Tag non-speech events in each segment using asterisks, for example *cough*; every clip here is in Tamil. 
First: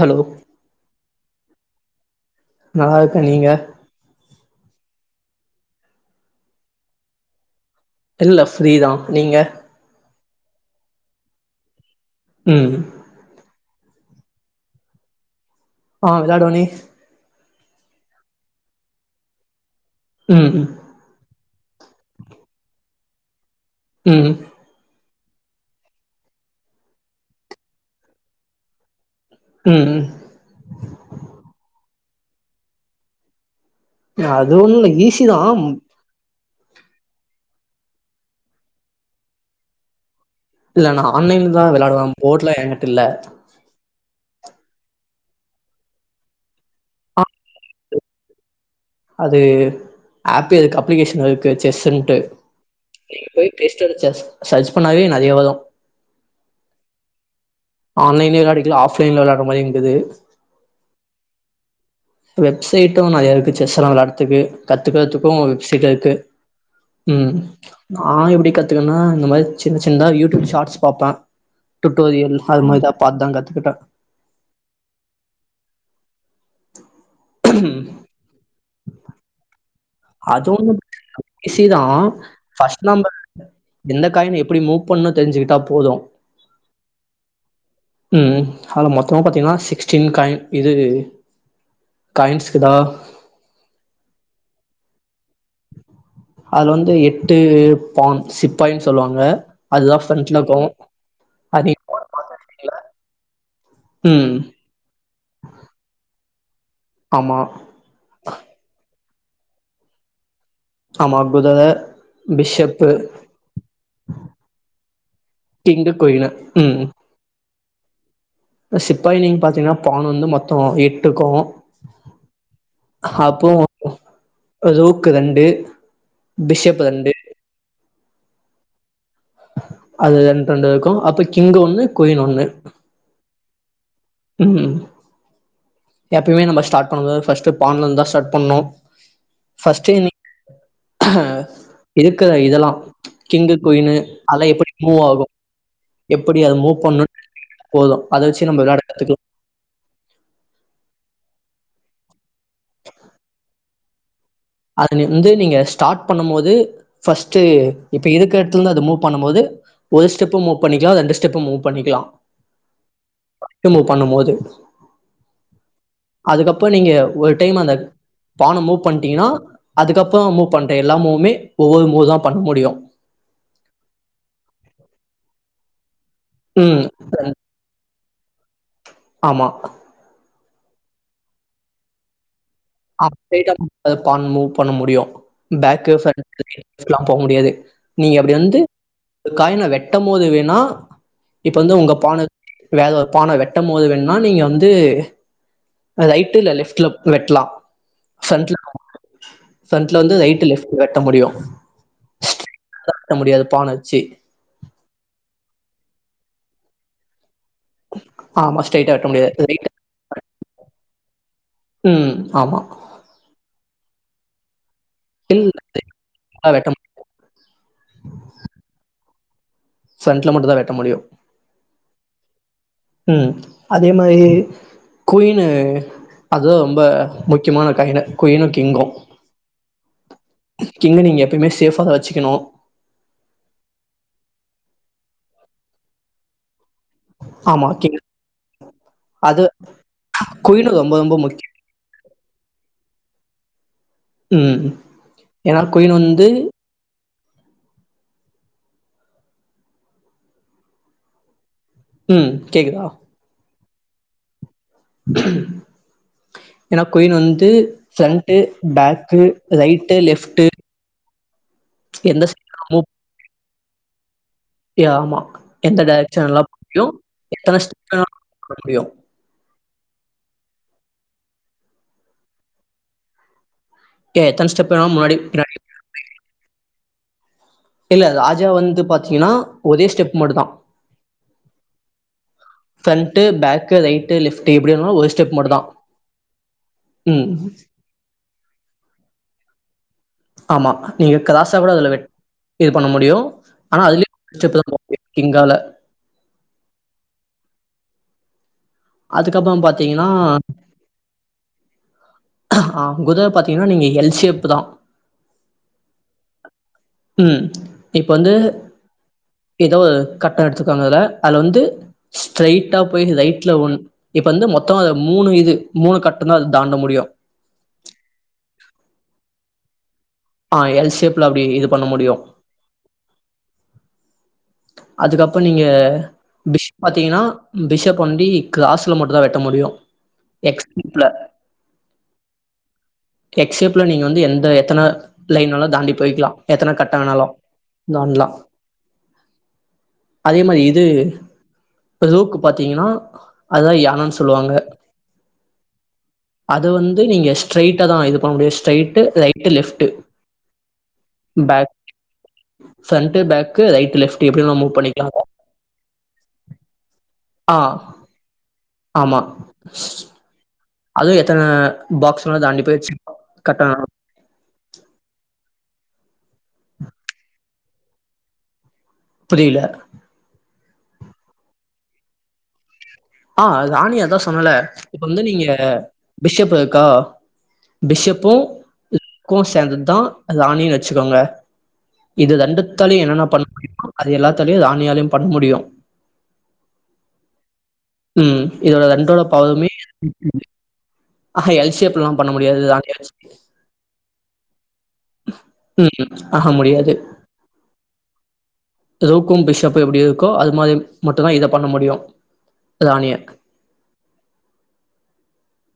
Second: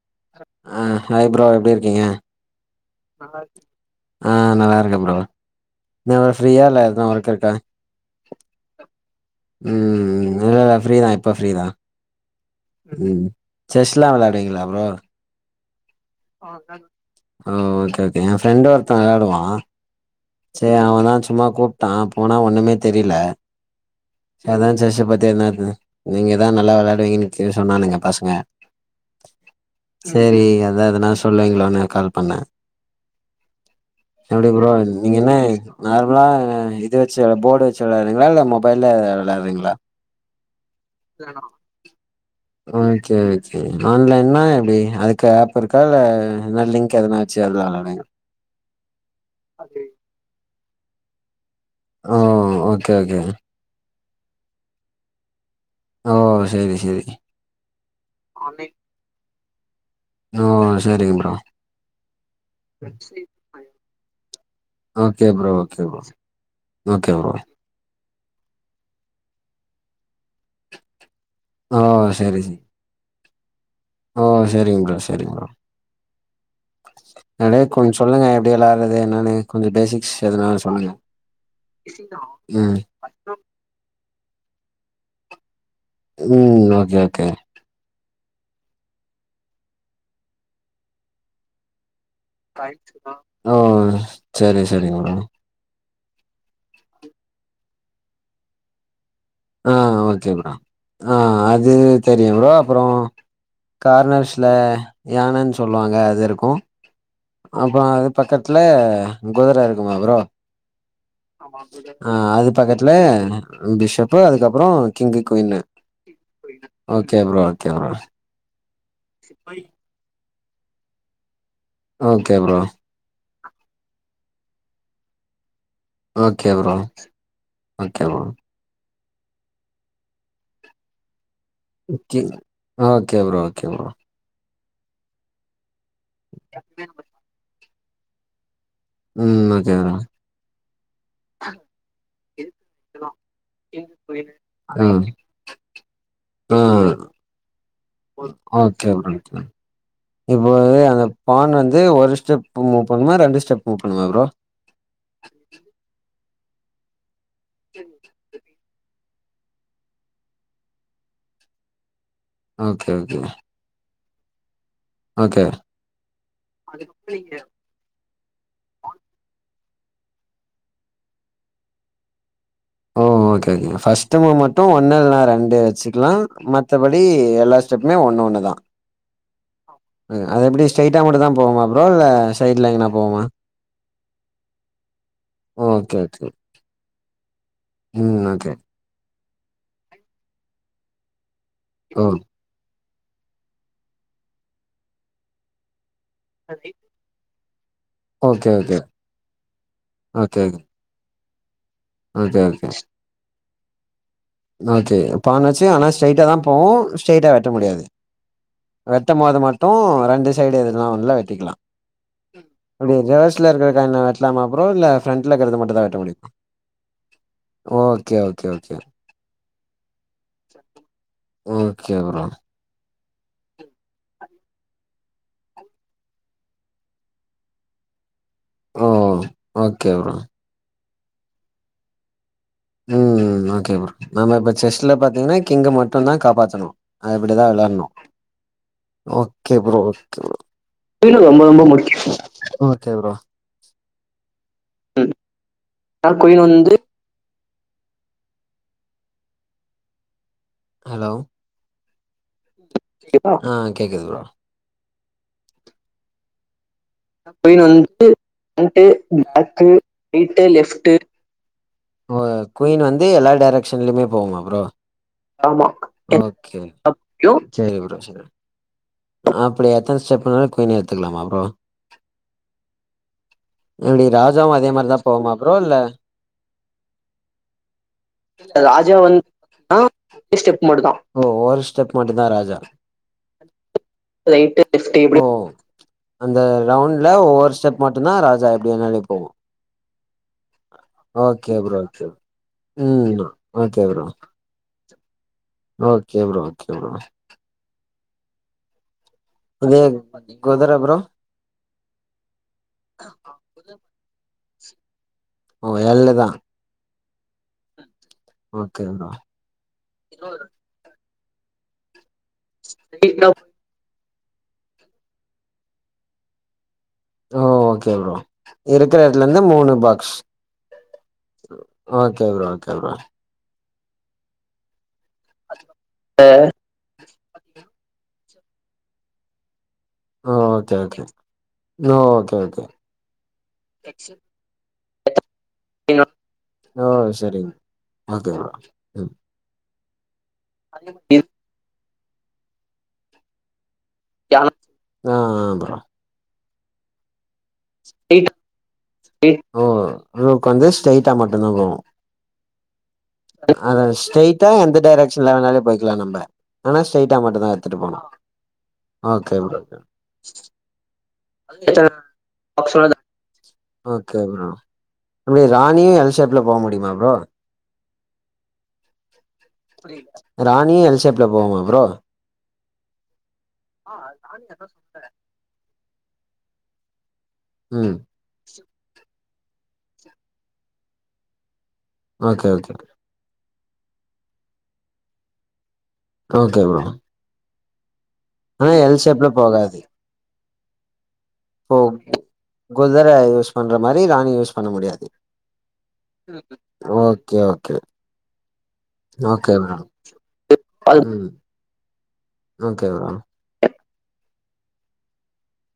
ஹலோ ஆ ஹாய் ப்ரோ எப்டி இருக்கீங்க நல்லா இருக்கே நீங்க ஆ நல்லாருக்கே ப்ரோ என்ன ப்ரோ ஃப்ரீயா இல்ல எதுவ் ஒர்க் இருக்கா இல்ல ஃப்ரீதா நீங்க ம் ம் இல்லல்ல ஃப்ரீதா இப்போ ஃப்ரீதா ம் ம் செஸ்லா வெளையாடுவீங்களா ப்ரோ ஆ வெளாடுவனே ஆ ஓகே ஓகே எ ஃப்ரெண்ட் ஒருத்த வெளாடுவா ம் ம் செரி அவனாச்சு சும்மா கூப்பிட்டா போனா ஒன்னுமே தெரில ம் அத்தா செஸ்ச பத்தி என்னானு நீங்கதா நல்லா விளையாடுவீங்கன்னு சொன்னானுங்க பசங்க ம் ம் செரி அதா எதனா சொல்லுவீங்களோனு கால் பண்ண எப்டி அது ப்ரோ ஒண்ணு இல்ல நீங்க என்ன ஈஸிதா நார்மலா இது வெச்சு போட்டு வெச்ச வெளாடுவிங்களா இல்ல மொபைல்ல விளையாட்றீங்ளா இல்ல நா ஆன்லைன்லதா வெளாடுவே போட்லா எகிட்ட இல்ல சேரி ஆன்லைன்னா எப்டி அதுக்கு ஆப் இருக்கா இல்ல எதுனா லிங்க் ஆ எதுனாச்சு *unintelligible* அது ஆப்பேருக்கு அப்ளிகேஷன் இருக்கு ஓ செஸ்ஸுன்ட்டு ஓகே ஓகே நீங்க பேய் பேஸ்ட்டன் சர்ச் சர்ச் பண்ணாவே நறைய வரு ஓ செரி செரி ஆன்லைன்லயு விளையாடிக்லா ஆஃப்லைன்ல விளையாட்ற மாரியுங்குது ஓ சேரிங்க ப்ரோ வெப்சைட்டு நறைய இருக்கு செஸ்ஸெல்லா வெளையாடத்துக்கு ஓகே கத்துக்கறத்துக்கு ப்ரோ ஓகே வெப்சைட் ப்ரோ இருக்கு ஓகே ப்ரோ ம் நா எப்டி கத்துக்கன்னா இந்த மாரி சின்ன சின்னதா யூட்யூப் ஷாட்ஸ் பாப்ப ஓ டுட்டோரியல் சேரி சேரி அதப்பத்தாங் கத்துக்குட்ட ஓ செரிங் ப்ரோ செரிங் ப்ரோ அப்டியே கொஞ் சொல்லுங்க எப்டி விளையாட்றது என்னனு கொஞ்சோ பேசிக் அது ஒன்னு ப்ரச்சன இல்ல ஈசிதா ம் ஃபஸ்ட் நம்ப எந்த காயின் எப்டி மூவ் பண்ணு தெரிஞ்சுகிட்டா போது ம் ஓகே ஓகே ம் அதுல மொத்தமா பாத்திங்னா சிக்ஸ்ட்டீன் காயின் இது காயின்ஸ்க்குதா ஓ செரி செரிங் ப்ரோ அதுல வந்து எட்டு பான் சிப்பாயின் சொல்லுவாங்க அ அதுதா ஓகே ஃப்ரண்ட்ல ப்ரோ இருக்கு அ அது நீங்க போர்டு தெரியு ப்ரோ பாத்துருக்கீங்களா? அப்பறோ ம் கார்னர்ஸ்ல யானன் சொல்லுவாங்க அது இருக்கு ஆமா அப்றோ அது பக்கத்துல குதுர இருக்குமா ப்ரோ ஆமா குதிர அ அது பிஷப்பு பக்கத்துல பிஷப்பு அதுக்கப்புறோ கிங்கு குயினு கிங்கு குயினு ம் ஓகே ப்ரோ ஓகே ப்ரோ சிப்பாய் நீங் பாத்தீங்னா பானு வந்து மொத்தோ எட்டு இருக்கு ஓகே ப்ரோ அப்புறோ ரூக்கு ரெண்டு ஓகே ப்ரோ பிஷப் ரெண்டு ஓகே ப்ரோ அது ரெண்டு ரெண்டு இருக்கு அப்றோ king one king okay bro okay bro ம் எப்பயுமே நம்ம ஸ்டாட் பண்ணும்போது ஃபஸ்ட்டு பான்ல இருந்தா ஸ்டாட் பண்ணு ம் ஓகே ப்ரோ இருக்குற இதலா கிங்கு குயினு அதலா எப்பிடி ம் மூவாகு எப்பிடி அத ஆ மூவ் பண்ணு தெரிஞ்சுக்குட்டா போது அத வெச்சு நம்ப விளாட ஓகே ப்ரோ கத்துக்கலா இப்போ அந்த பான் வந்து ஒரு ஸ்டெப் மூவ் பண்ணுமா ரெண்டு ஸ்டெப் மூவ் பண்ணுமா ப்ரோ அதுலருந்து நீங்க ஸ்டார்ட் பண்ணும் போது ஃபர்ஸ்ட்டு இப்ப இருக்க எடத்துலந்து அது மூவ் பண்ணும் போது ஒரு ஸ்டெப்பு மூவ் பண்ணிக்லா ரெண்டு ஸ்டெப் மூவ் பண்ணிக்லா ஓகே ஓகே க மூவ் பண்ணும் போது ஓகே அதுக்கப்ப நீங்க ஒரு டைம் அந்த பான மூவ் பண்ணிட்டீங்னா அதுக்கப்பற மூவ் பண்ற எல்லா மூவுமே ஒவ்வொரு மூவுதா பண்ண முடியு ஓ ஓகே ஓகே ஃபஸ்ட்டு மூவ் மட்டு ஒன்னு இல்லனா ரெண்டு வச்சுக்லா ம். மத்தபடி எல்லாஸ் ஸ்டெப்புமே ஒன்னு ஒன்னுதா ஆமா அ அதெப்டி ஸ்ட்ரைட்டா மட்டுந்தா போவுமா ப்ரோ இல்ல சைட்ல எங்னா ஆ ஸ்ட்ரைட்டா மட்டுந்தா பான் மூவ் பண்ண முடியு பேக்கு ஓகே ஓகே ஃப்ரெண்ட் *inaudible* லா போமுடியாது நீங்க ம் அப்டி ஓகே வந்து காயின வெட்டம் போது வேணா இப்பந்து உங்க ஓ பான வேற ஒரு பான வெட்டம் போது வேண்ணா நீங்க வந்து ரைட்டு இல்ல லெஃப்ட்ல வெட்லா ஓகே ஃப்ரன்ட்ல ஓகே ஃப்ரன்ட்ல ஃவந்து ஓகே ரைட் ஓகே லெஃப்ட் வெட்ட முடியு ஓகே ஓகே வெட்ட முடியாது பான் வச்சு ஓகே பான் வச்சு ஆனா ஸ்ட்ரைட்டாடா தா போவு ஸ்ட்ரைட்டா வெட்ட முடியாது ஆமா, ஸ்ட்ரைட்டா வெட்ட வெட்டும் முடியாது. போது ரைட் மட்டு ரெண்டு சைடு எதுனா ஒன்ல வெட்டிக்லா ம். ஆமா. ரி ரிவர்ஸ்ல இருக்கிற காயின வெட்லாமா ப்ரோ இல்ல ஃப்ரண்ட்ல இல்ல இக்றத மட்டு தா வெட்ட முடியுமா லெஃப்ட்ல வெட்ட முடியாது. ஓகே ஓகே ஓகே ஃப்ரண்ட்ல மட்டு தா வெட்ட முடியு ஓகே ப்ரோ ம் அதே மாரி குயினு அது ரொம்ப முக்கியமான காயினு குயினு கிங்கு ஓ ஓகே ப்ரோ கிங்க நீங்க எப்பயுமே சேஃபா தா வச்சுக்கணு ம் ஓகே ப்ரோ நம்ம இப்ப செஸ்ல பாத்தீங்கன்னா கிங்க மட்டுந்தா காப்பாத்தணு அது இப்டிதா ஆமா விளாட்ணு கிங் அது குயினு ரொம்ப ரொம்ப முக்கியோ ஓகே ப்ரோ ம் ஏனா குயின் வந்து ஹலோ ம் கேக்குதா ஆ கேக்குது ப்ரோ *inaudible* ஏனா குயின் வந்து ஃப்ரெண்டு பேக்கு ரைட்டு லெஃப்ட்டு ஓ எந்த சைடு குயின் மூவ் வந்து எல்லா டைரக்ஷன்லயுமே போகுமா ப்ரோ யா ஆமா எந்த டைரக்ஷன் வேணுனாலு போ ஓகே முடியு எத்தன ஸ்டெப் வேணுனாலு போக முடியு ஆ அப்டியா எத்தன ஸ்டெப்னாலு குயின் எடுத்துக்கலாமா ப்ரோ எப்டி ஏ எத்தன ராஜாவு அதே ஸ்டெப் வேணா மாரிதா முன்னாடி போகுமா பின்னாடி ப்ரோ இல்ல இல்ல ராஜா வந்து பாத்தீங்கன்னா ஒரே ஸ்டெப் மட்டு தா ஓ ஒரு ஸ்டெப் மட்டுந்தா ராஜா ஃப்ரண்ட்டு பேக்கு ரை ஓ அந்த ரவுண்ட்ல ம் ஒவ்வொரு ஸ்டெப் மட்டும்தா ராஜா எப்டி வேணும்னாலு போகும் ஆமா நீங்க ஓகே கிராஸா கூட ப்ரோ அதில் வெட்ட இது பண்ண முடியு ம் ஆனா ஓகே ப்ரோ அதுலே ட்ரிப் தா போ முடியும் கிங்கால ஓகே ப்ரோ ஓகே ப்ரோ அதுக்கப்பறோ இது பாத்தீங்கன்னா குதிர ப்ரோ அ குதிரை பாத்தீங்கன்னா நீங்க எல் ஷேப் தா ஒ எள்ளு தா ம் இப்ப வந்து ஓகே ப்ரோ ஏதோ ஒரு கட்டம் எடுத்துக்கோங்க அதுல அதுல வந்து ஸ்ட்ரரைட்டா போய் ரைட்ல ஒண் இப்ப வந்து மொத்தமா அதது மூணு இது மூணு கட்டம் தா அத தாண்ட முடியு ஒ ஓகே ப்ரோ இருக்கிற எடத்துல இருந்து மூணு பாக்ஸ் ஆ எல் ஷேப்ல அப்படி இது பண்ண முடியும். ஓகே ப்ரோ ஓகே ப்ரோ அதுக்கப்பற நீங்க பிஷ் பாத்தீங்கன்னா பிஷப் ஒன்லி கிராஸ்ல மட்டு தா வெட்ட முடியும் அ எக்ஸ் ஓகே ஓகே ஷேப்ல. ஓகே ஓகே எக்ஸ் ஷேப்ல நீங்க வந்து எந்த எத்தன லைன்ல்லா தாண்டி போயிக்கலாம் எத்தனை ஓ கட்டோ வேணும்னாலு சரிங்க ஓகே தாண்டலாம் ப்ரோ ம் அதே மாதிரி இது ரோக்கு பாத்திங்கன்னா அதுதா யானைன்னு சொல்லுவாங்க அ ப்ரோ அது வந்து நீங்க ஸ்ட்ரைட்டா தா இது பண்ண முடியு ஸ்ட்ரைட் ரைட் லெப்ட் ரோக் வந்து ஸ்டெய்ட்டா மட்டுதா போகும் ஃப்ரண்ட்டு பேக்கு ரைட்டு லெஃப்ட்டு எப்டி ஸ்ட்ரைட்டா வேணா மூவ் எந்த பண்ணிக்கலாங்க டைரக்சன்ல வேணும்னாலு போயிக்கலா நம்ப *unintelligible* ஸ்ட்ரெய்ட்டா மட்டுதா ஆ எடுத்துட்டு போனா ஆமா *inaudible* அதுவு எத்தன பாக்ஸ் தாண்டி போயிச்சு கட் ஆனாலு *unintelligible* ராணியும் எல்ஷேப்ல போக முடியுமா ப்ரோ புரியல ராணியு எல்சேப்ல போகுமா ப்ரோ அ ராணி அதுதாசொன்னல இப்ப வந்து நீங்க பிஷப் இருக்கா ம் பிஷப்பு *unintelligible* சேந்ததுதா ராணின்னு வச்சுக்கோங்க இது ஓகே ரெண்டு ஓகே தலையு என்ன எல்லாபண்ண முடியுமோ அது எல்லாத்தையு ராணி ஆளையு பண்ண முடியும் ஓகே ப்ரோ ம் ஆனா இதோட எல் ரெண்டோட ஷேப்ல பாவமே போகாது அ எல் இப்போ ஷேப் எல்லா பண்ண முடியாது குதிர ராணியால யூஸ் பண்ற மாதிரி ராணிய யூஸ் பண்ண முடியாது ம். ஆஹா முடியாது. ஓகே ஓகே ரூக்கும் ஓகே பிஷப் ப்ரோ எப்டி இருக்கோ அது மாதிரி ம் மட்டுதா இத பண்ண முடியும் ஓகே ப்ரோ ராணிய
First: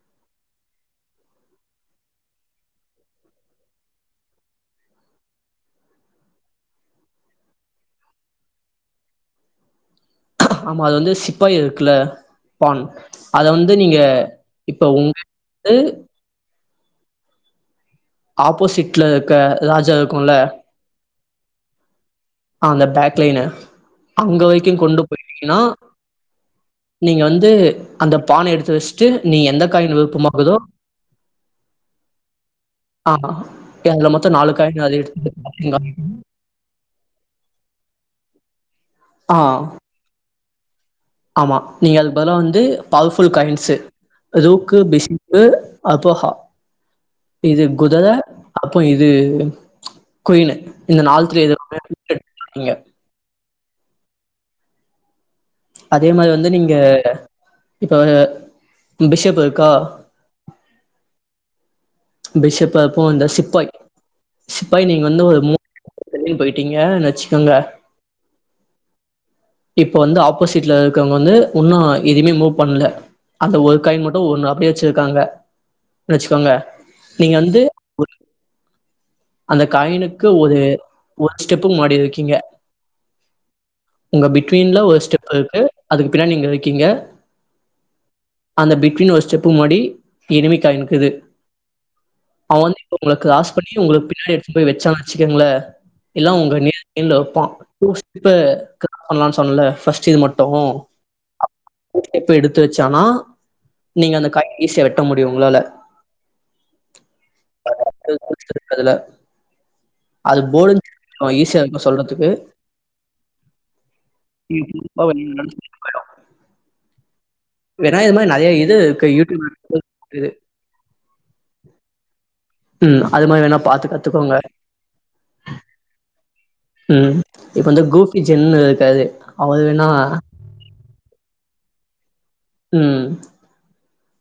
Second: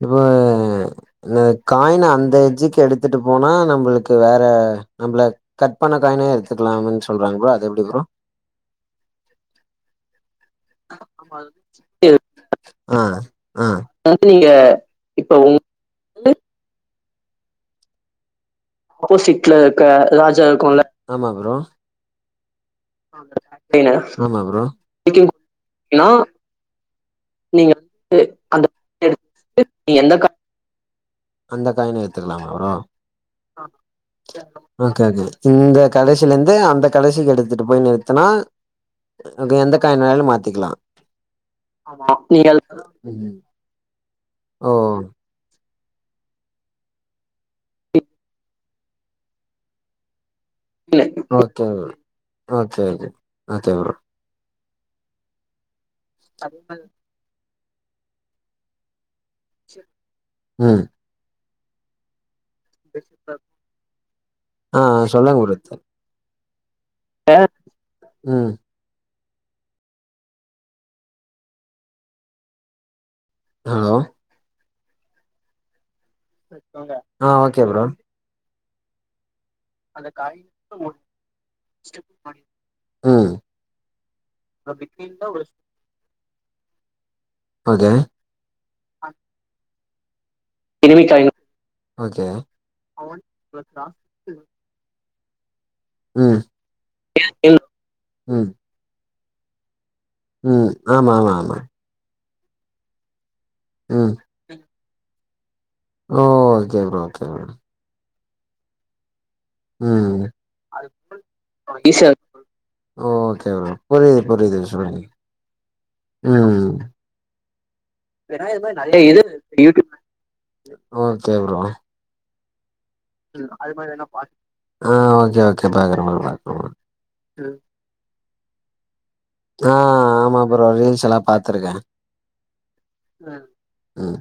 இப்போ இந்த காயின அந்த எஜ்ஜுக்கு எடுத்துட்டு போனா நம்மளுக்கு வேற நம்மள கட் பண்ண காயினே எடுத்துக்கலாம்னு சொல்றாங்க ப்ரோ அது எப்டி ப்ரோ ஆமா அது வந்து சிப்பாயி இருக்குல பான் ஆ அத ஆ வந்து நீங்க இப்ப உங்ககிட்ட இருந்து ஆப்போசிட் அப்போசிட்ல இருக்க ராஜா இருக்கும்ல.... ஆமா ப்ரோ அ அந்த பேக்லைனு அங்க ஆமா ப்ரோ வரைக்கு கொண்டு போய்ட்டீங்கனா நீங்க வந்து அந்த பான எடுத்து வஸ்ட்டு நீ எந்த காய்னு விருப்பமாகுதோ அந்த காய்ன எட்த்துக்குலாமா ஆ அதுல மொத்தம் காயின் அத ஓகே ஓகே எடுத்து இந்த கடசிலர்ந்து அந்த கடசிக்கு எடுத்துட்டு போய் நிறுத்தனா ஆ அது எந்த காய்னாலு மாத்திக்குலா ஆமா நீங்க அதுக்பதுலா வந்து பவர்ஃபுல் ம் காயின்ஸு ஓ லூக்கு பிஷிப் பு அபோஹா இது குதிர அப்றோ இது குயின்னு okay okay okay okay bro அதே மாரி வந்து நீங்க இப்ப ம் பிஷப்பு ம் பிஷப்பு அப்போ இந்த சிப்பாய் ஆ சிப்பாய நீங்க வந்து ஒரு சொல்லுங்க மூ ப்ரோ வெளில் போய்ட்டீங்க நெச்சுக்கோங்க ம் இப்ப வந்து ஆப்போசிட்ல இருக்கவ்ங்க வந்து உன்னூ எதுமே மூவ் பண்ல அந்த ஒரு ஹலோ காய்ன் மட்டு ஒன்னு அப்டியே வச்சிருக்காங்க வச்சுக்கோங்க ஆ நீங்க வந்து ஓகே ப்ரோ ஒரு- அந்த காய்னுக்கு ஒரு ஒரு ஸ்டெப்பு முன்னாடி வக்கீங்க ம் உங்க பிட்வீன்ல ஒரு ஸ்டெப் இருக்கு அதுக்கு பின்னாடி நீங்க வக்கீங்க அத அந்த பிட்வீன் ஒரு ஸ்டெப்பு முன்னாடி எனிமி காய் நிக்குது ஓகே அவன் வந்து இப்ப உங்கள கிராஸ் பண்ணி உங்களுக் பின் னாடி எடுத்துட்டு போய் வச்சான் வச்சுக்குங்ள இல்ல ம் உங்க நேர் என்ல வப்பான் குருஷ் இப்ப ம் *inaudible* பண்ணலான் சொன்னல்ல ஃபஸ்ட்டு இது மட் டுமே ம். ஆமா, ஆமா, அ ஆமா. லூப் இப்ப எடுத்து வச்சானா நீங்க அந்த காய்ன ஈசியா வெட்ட மு டியு உங்ளால ஓ ஓகே ப்ரோ ஓகே ப்ரோ வேற போய் குட்த்திருக் அதுல ம். அது போல்ன் அவன் ஈஸியா வைக்ணு சொல்றதுக்கு ஓகே ப்ரோ புரிது புரிது சொல்ற ம் வேணா இது மாதிரி நிறைய இது இருக்கு யூடியூப் இது ஓகே ப்ரோ ம் அது மாரி வேணா பாத்து கத்துக்கோங்க ஆ ஓகே ஓகே பாக்குற ப்ரோ மறக்கமா மிச்சொன்னு இருக்காது அவ அ வேணா ஆமா ப்ரோ ரீல்ஸெலா பாத்துருக்க ம் ம்.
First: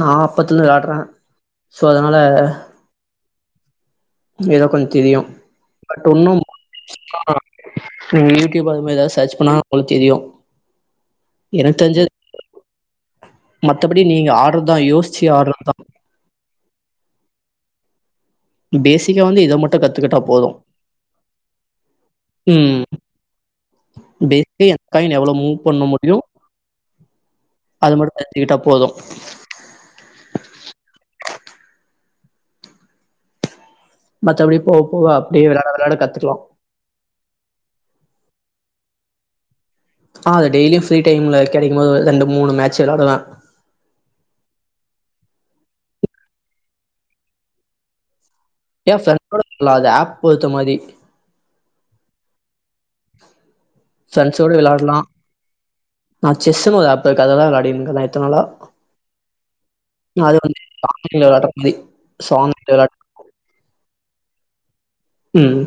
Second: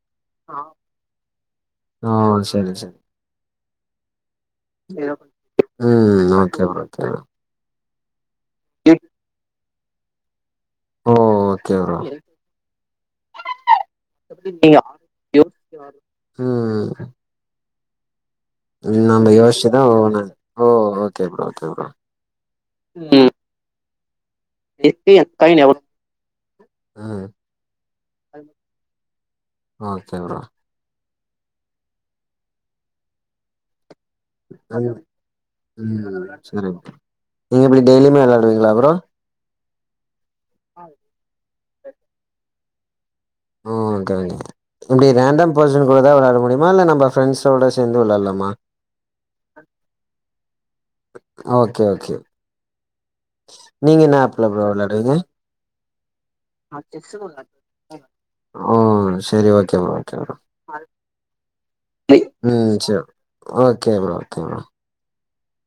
நா அப்பத்துல விளாட்ற ஓ சரி சரி ஏதோ கொஞ்தெரியு பட் ம். உன்னும் ஓகே ப்ரோ, ஓகே ப்ரோ. அ நீங்க யூ டியூப் அது மாரி எதா சர்ச் பண்ணா ஒங்களுக் தெரியு ஓ ஓகே எனக்கு ப்ரோ தெரிஞ்சது மத்தபடி நீங்க ஆட்றதா யோச்சி ஆட்றதா ம் பேசிக்கா நம்ம வந்து இத யோசிச்சு மட்டு தான் கத்துக்கிட்டா ஒவ்வொன்னு போது ஓ! Okay bro, okay bro. ம் பே பெரிய காயின் எவுளோ மூவ் பண்ண முடியு ம். அத மட்டு தெரிஞ்சிக்கிட்டா போது ஓகே ப்ரோ மத்தபடி போவ போவ அப்டியே விளாட விளாட கத்துக்லா கரெக்ட்டு நீங்க எப்டி டெய்லிமே வெள்ளாடுவீங்ளா ப்ரோ ஆ அது டெய்லியு ஃப்ரீ டைம்ல கெடக்கும் போது ரெண்டு மூணு மேட்ச் வெள்ளாடுவ *unintelligible* இப்டி ரேண்டம் பர்சன் கூடதா வெள்ளாட முடியுமா இல்ல நம்ப ஃப்ரண்ட்ஸோட சேந்து வெள்ளாட்லாமா ஏ ஃப்ரெண்டோ *inaudible* அது ஆப் பொறுத்த மாதி அ ஓகே ஓகே நீங்க என்ன ஆப்ல ஃப்ரெண்ட்ஸோட ப்ரோ விளாடலா வெள்ளாடுவீங்க நா செஸ்னு ஒரு ஆப்புருக்கு அதுலதா வெள்ளாடின்க இத்தனாளா ஓ செரி ஓகே ப்ரோ ஓகே ப்ரோ அது வந்து *unintelligible* வெள்ளாயாட்ற மாரி *unintelligible* ம் வெள்ளயாட் செரி ஓகே ப்ரோ ஓகே ப்ரோ ம்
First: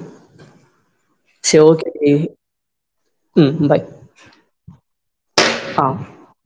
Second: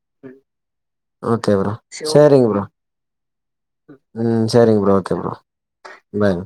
ஓகே சே ப்ரோ ஓகேடி சேரிங்க ப்ரோ ம் பாய் ம் சேரிங் ப்ரோ ஓகே ப்ரோ அ பாய் ம